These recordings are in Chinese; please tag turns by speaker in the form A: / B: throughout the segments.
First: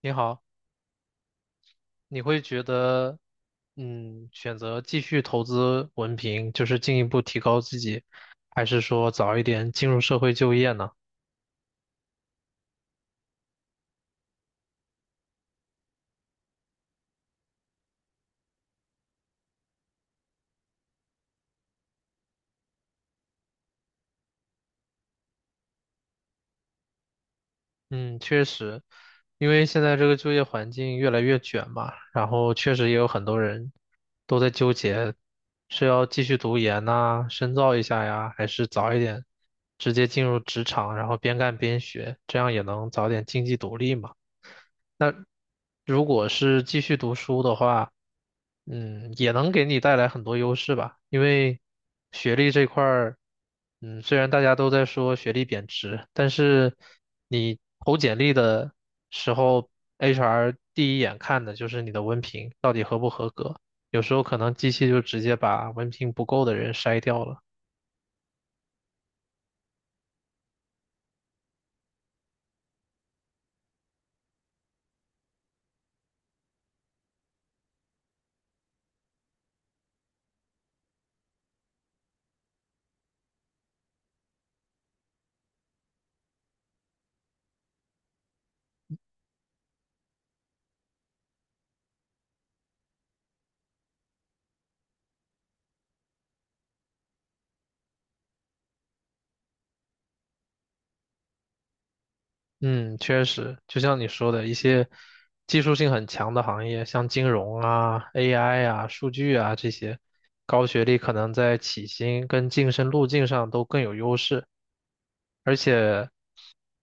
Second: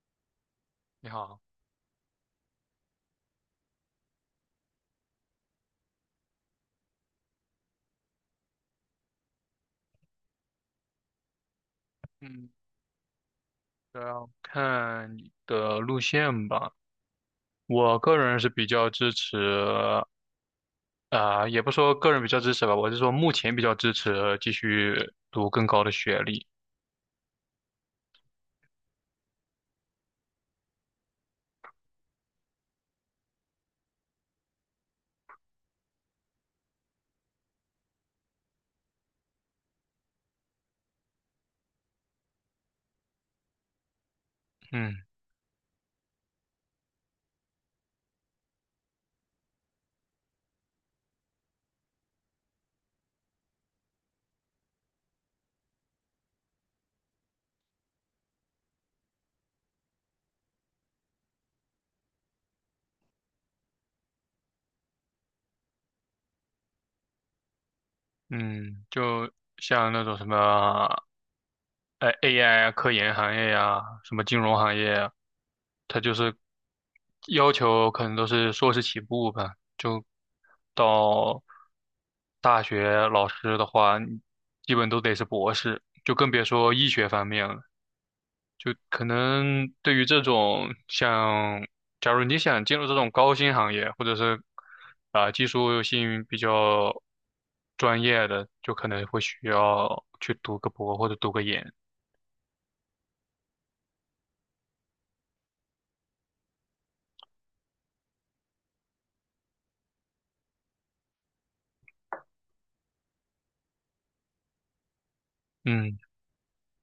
A: 你好，
B: 你好。
A: 你会觉得，选择继续投资文凭，就是进一步提高自己，还是说早一点进入社会就业呢？
B: 嗯，主要看你的路线吧。我个人是比较支持，也不说个人比较支持吧，我是说目前比较支持继续读更高的学历。
A: 嗯，确实，因为现在这个就业环境越来越卷嘛，然后确实也有很多人都在纠结，是要继续读研呐，深造一下呀，还是早一点直接进入职场，然后边干边学，这样也能早点经济独立嘛。
B: 嗯
A: 如果是继续读书的话，也能给你带来很多优势吧。因为学历这块儿，虽然大家都在说学历贬值，但是你投简历的时候，HR 第一眼看的就是你的文凭，到有时候可能机器就直接把文凭不够的人筛掉了。
B: 嗯。就像那种什么，AI 啊，科研行业呀、什么金融行业呀，它就是要求可能都是硕士起步吧。到大学老师的话，你基本都得是博士，就更别说医学方面了。就可能对于这种像，假如你想进入这种高薪行业，或者是技术性比较专业的，就可能会需要去读个博或者读个研。
A: 嗯，确实，就像你说的，一些技术性很强的行业，像金融啊、AI 啊、数据啊这些，高学历可能在起薪跟晋升路径上都更有优势。而
B: 嗯。
A: 且，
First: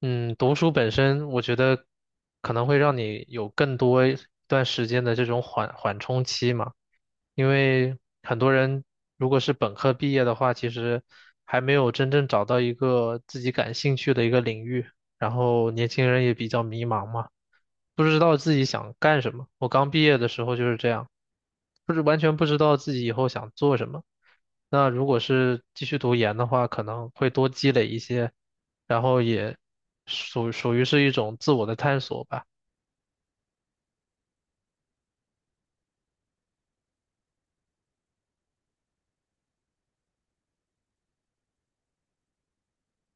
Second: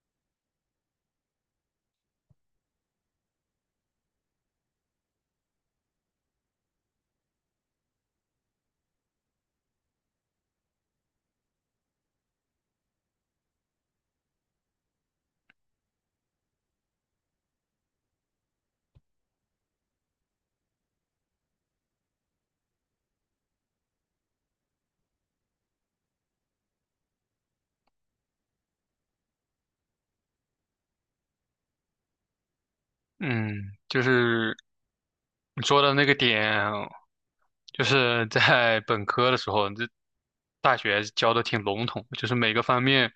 A: 读书本身，我觉得可能会让你有更多一段时间的这种缓冲期嘛。因为很多人如果是本科毕业的话，其实还没有真正找到一个自己感兴趣的一个领域。然后年轻人也比较迷茫嘛，不知道自己想干什么。我刚毕业的时候就是这样，不是完全不知道自己以后想做什么。那如果是继续读研的话，可能会多积累一些，然后也属于是一种自我的探索吧。
B: 嗯，就是你说的那个点，就是在本科的时候，这大学教的挺笼统，就是每个方面，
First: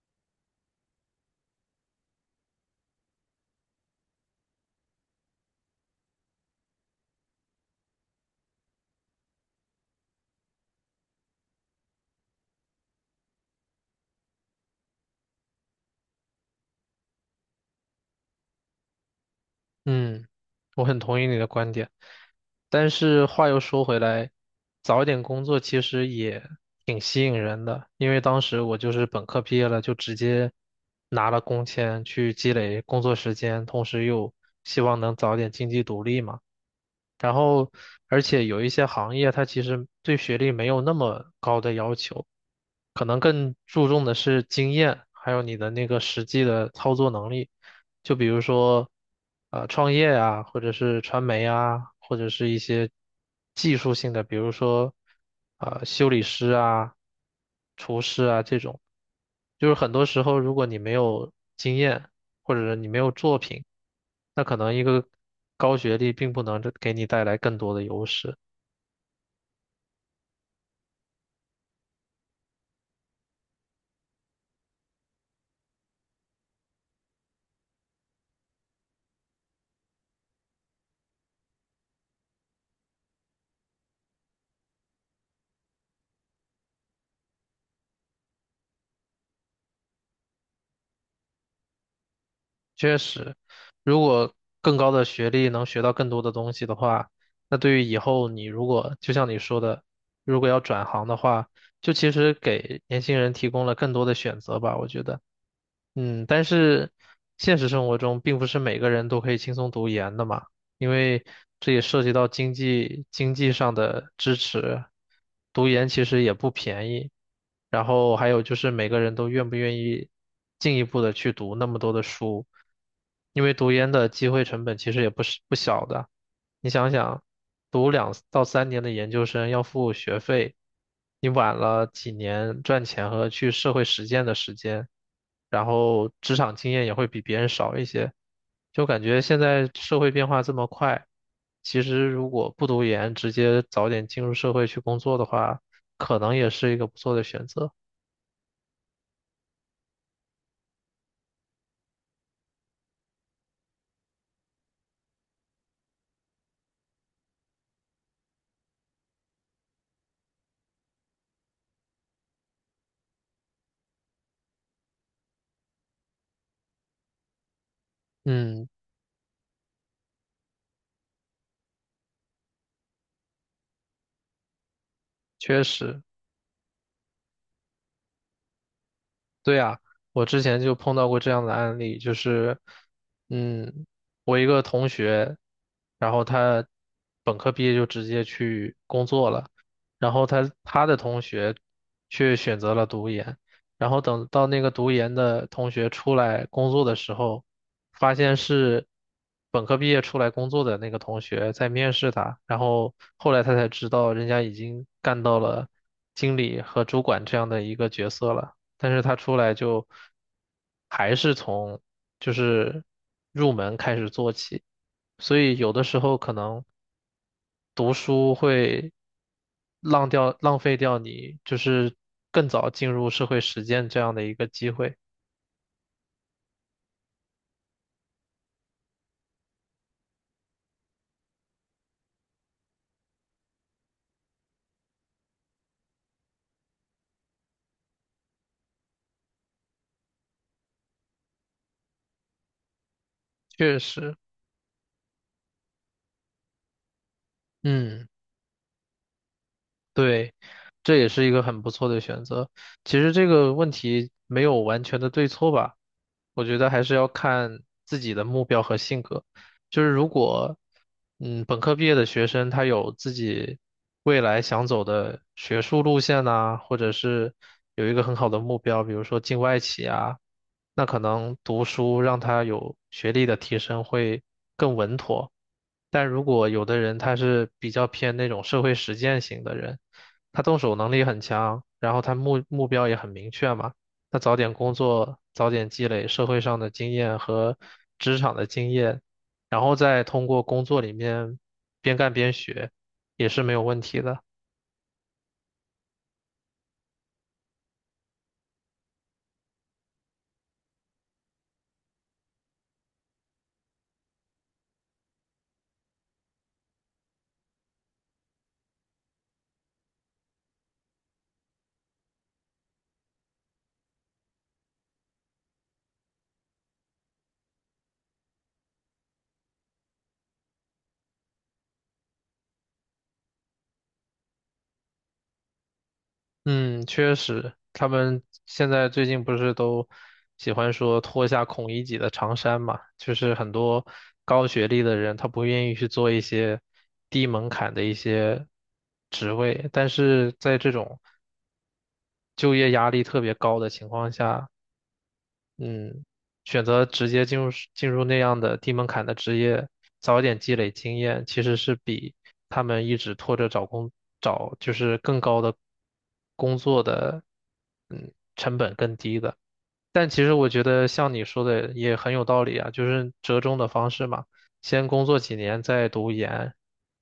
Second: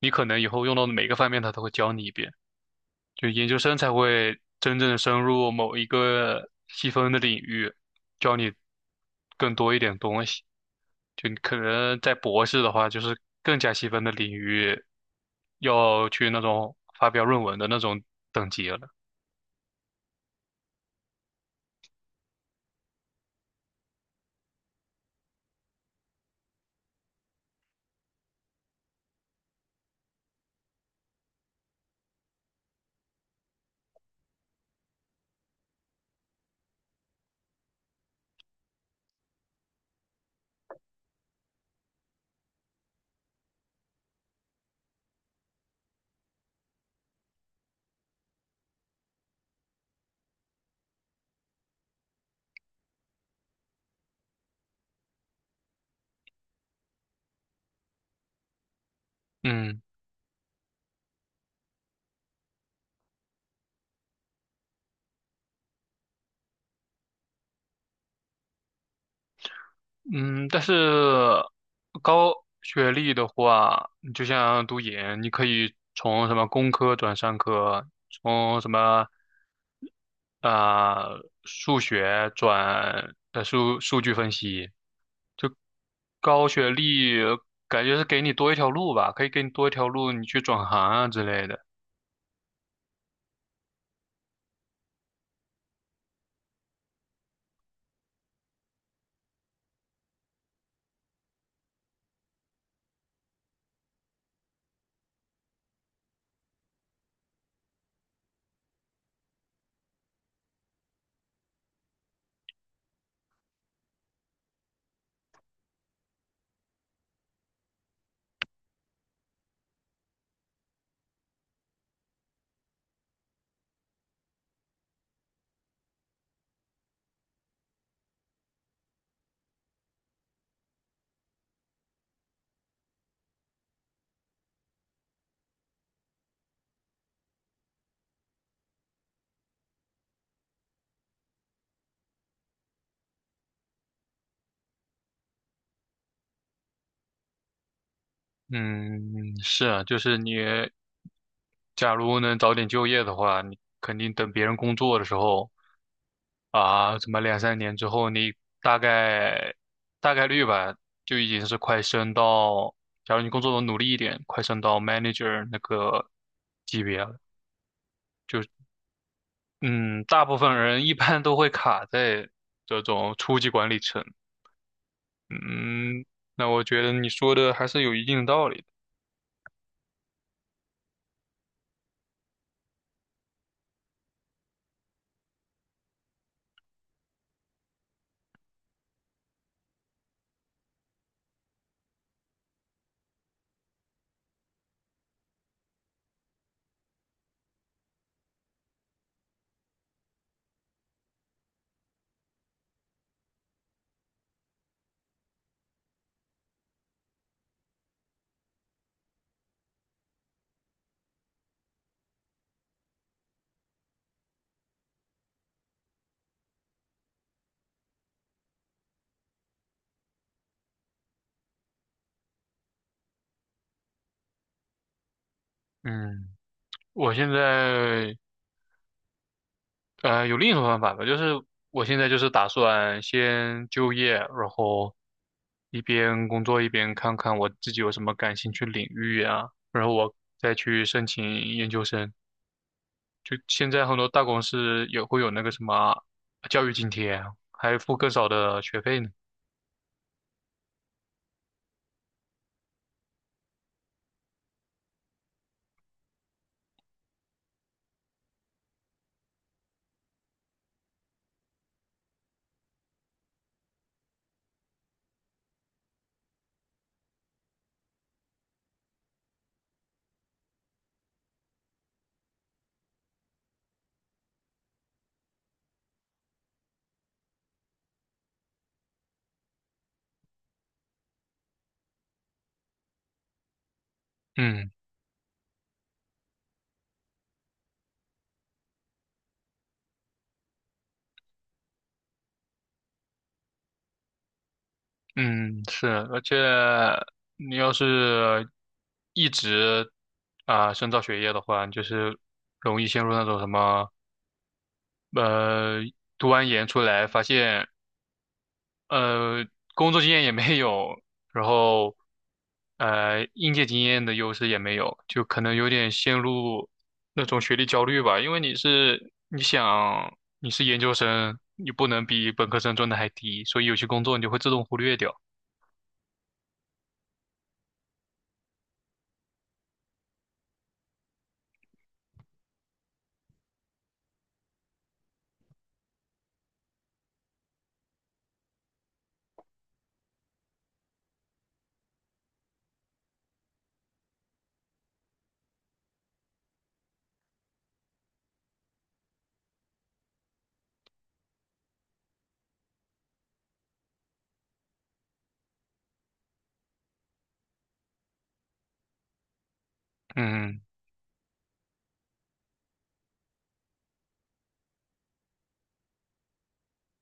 B: 你可能以后用到的每个方面，他都会教你一遍。就研究生才会真正深入某一个细分的领域，教你更多一点东西。就你可能在博士的话，就是更加细分的领域，要去那种发表论文的那种等级了。
A: 嗯，我很同意你的观点，但是话又说回来，早一点工作其实也挺吸引人的，因为当时我就是本科毕业了，就直接拿了工签去积累工作时间，同时又希望能早点经济独立嘛。然后，而且有一些行业它其实对学历没有那么高的要求，可能更注重的是经验，还有你的那个实际的操作能力。就比如说，创业啊，或者是传媒啊，或者是一些技术性的，比如说，修理师啊、厨师啊这种，就是
B: 嗯。
A: 很多时候，如果你没有经验，或者是你没有作品，那可能一个高学历并不能给你带来更多的优势。
B: 嗯，但是高学历的话，你就像读研，你可以从什么工科转商科，从什么数学转数据分析。高学历感觉是给你多一条路吧，可以给你多一条路，你去转行啊之类的。
A: 确实，如果更高的学历能学到更多的东西的话，那对于以后你如果就像你说的，如果要转行的话，就其实给年轻人提供了更多的选择吧，我觉得。但是现实生活中并不是每个人都可以轻松读研的嘛，因为这也涉及到经济上的支持，读研其实也不便宜，然后还有就是每个人都愿不愿意进一步的去读那么多的书，因为读研的机会成本其实也不是不小的。你想想，读两到三年的研究生要付学费，你晚了几年赚钱和去社会实践的时间，然后职场经验也会比别人少一些，就感觉现在社会变化这么快，其实如果不读研，直接早点进入社会去工作的话，可能也是一个不错的选择。
B: 嗯，是啊，就是你假如能早点就业的话，你肯定等别人工作的时候。啊，怎么两三年之后，你大概大概率吧，就已经是快升到，假如你工作努力一点，快升到 manager 那个级别了。就
A: 嗯，
B: 嗯，大部分人一般都会卡在这种初级管理层。
A: 确实。
B: 嗯，那我觉得你说的还是有一定道理的。
A: 对呀，我之前就碰到过这样的案例，就是，嗯，我一个同学，然后他本科毕业就直接去工作了，然后他的同学却选择了读研，然后等到那个读研的同学出来工作的时候，发现是本科毕业出来工作的那个同学在面试他，然后后来他才知道人家已经干到了经理和主管这样的一个角色了。但是他出来就还是从就是入门开始做起，所以有的时候可能读书会浪费掉你就是更早进入社会实践这样的一个机会，
B: 嗯，我现在有另一种方法吧，就是我现在就是打算先就业，然后一边工作一边看看我自己有什么感兴趣领域啊，然后我再去申请研究生。就现
A: 确
B: 在很多
A: 实，
B: 大公司也会有那个什么教育津贴，还付
A: 嗯。
B: 更少的学费呢。
A: 对，这也是一个很不错的选择。其实这个问题没有完全的对错吧，我觉得还是要看自己的目标和性格。就是如果，本科毕业的学生他有自己未来想走的学术路线呐、或者是有一个很好的目标，比如说进外企啊，那可能读书让他有学历的提升会更稳妥。但如果有的人他是比较偏那种社会实践型的人，他动手能力很强，然后他目标也很明确嘛，那早点
B: 嗯。
A: 工作，早点积累社会上的经验和职场的经验，然后再通过工作里面边干边学，也是没有问题的。
B: 嗯，是，而且你要是一直深造学业的话，你就是容易陷入那种什么呃，读完研出来发现，呃，工作经验也没有，然后，应届经验的优势也没有，就可能有点陷入那种学历焦虑吧。因为你是，你想你是研究生，你不能比本科生赚的还低，所以有些工作你就会自动忽略掉。
A: 嗯，确实，他们现在最近不是都喜欢说脱下孔乙己的长衫嘛？就是很多高学历的人，他不愿意去做一些低门槛的一些职位，但是在这种就业压力特别高的情况下，嗯，选择直接进入那样的低门槛的职业，早一点积累经验，其实是比他们一直拖着找就是更高的工作的成本更低的。但其实我
B: 嗯。
A: 觉得像你说的也很有道理啊，就是折中的方式嘛，先工作几年再读研，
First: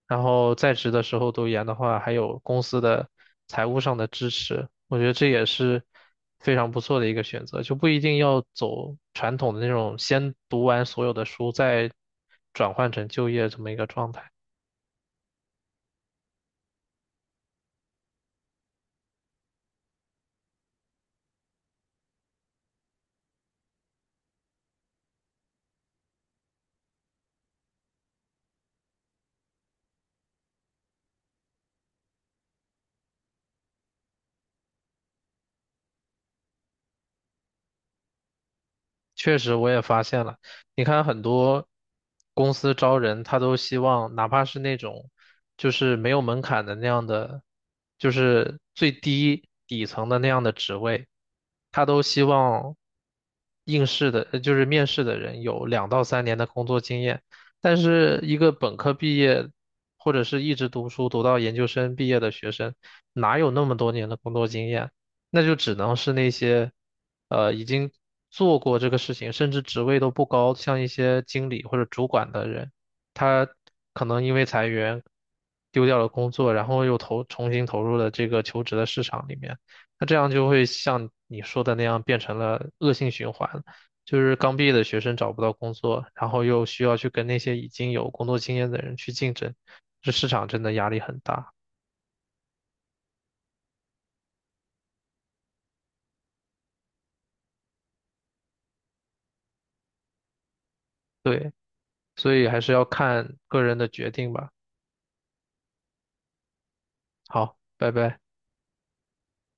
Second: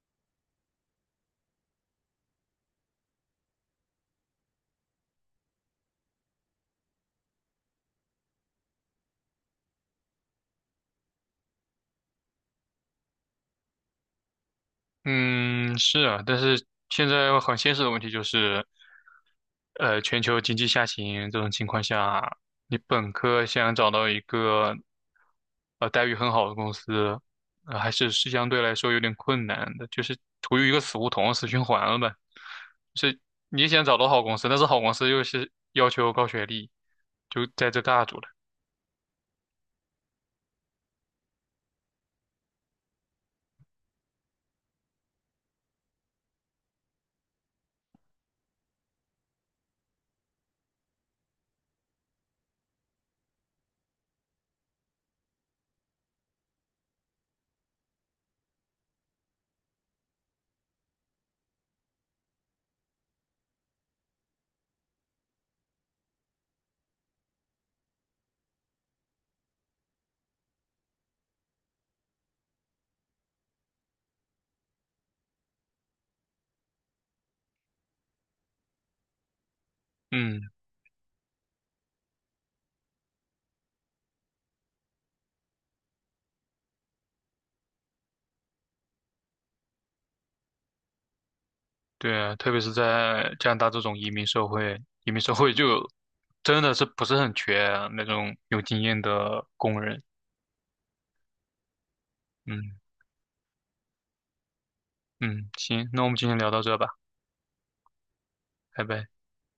A: 然后在职的时候读研的话，还有公司的财务上的支持，我觉得这也是非常不错的一个选择，就不一定要走传统的那种先读完所有的书再转换成就业这么一个状态。
B: 嗯，是啊，但是现在很现实的问题就是，全球经济下行这种情况下，你本科想找到一个待遇很好的公司，还是相对来说有点困难的，就是处于一个死胡同、死循环了吧。就是你想找到好公司，但是好公司又是要求高学历，就在这尬住了。
A: 确实，我也发现了。你看，很多公司招人，他都希望哪怕是那种就是没有门槛的那样的，就是最低底层的那样的职位，他都希望应试的，就是面试的人有两到三年的工作经验。但是，一个本科毕业或者是一直读书读到研究生毕业的学生，哪有那么多年的工作经验？那就只能是那些，已经做过这个事情，甚至职位都不高，像一些经理或者主管的人，他可能因为裁员丢掉了工作，然后重新投入了这个求职的市场里面，那这样就
B: 嗯。
A: 会像你说的那样变成了恶性循环，就是刚毕业的学生找不到工作，然后又需要去跟那些已经有工作经验的人去竞争，这市场真的压力很大，
B: 对啊，特别是在加拿大这种移民社会，移民社会就真的是不是很缺啊那种有经验的工人。
A: 对，所以还是
B: 嗯。
A: 要看个人的决定吧。
B: 嗯，行，那我们今天聊到这吧。
A: 好，拜拜。
B: 拜拜。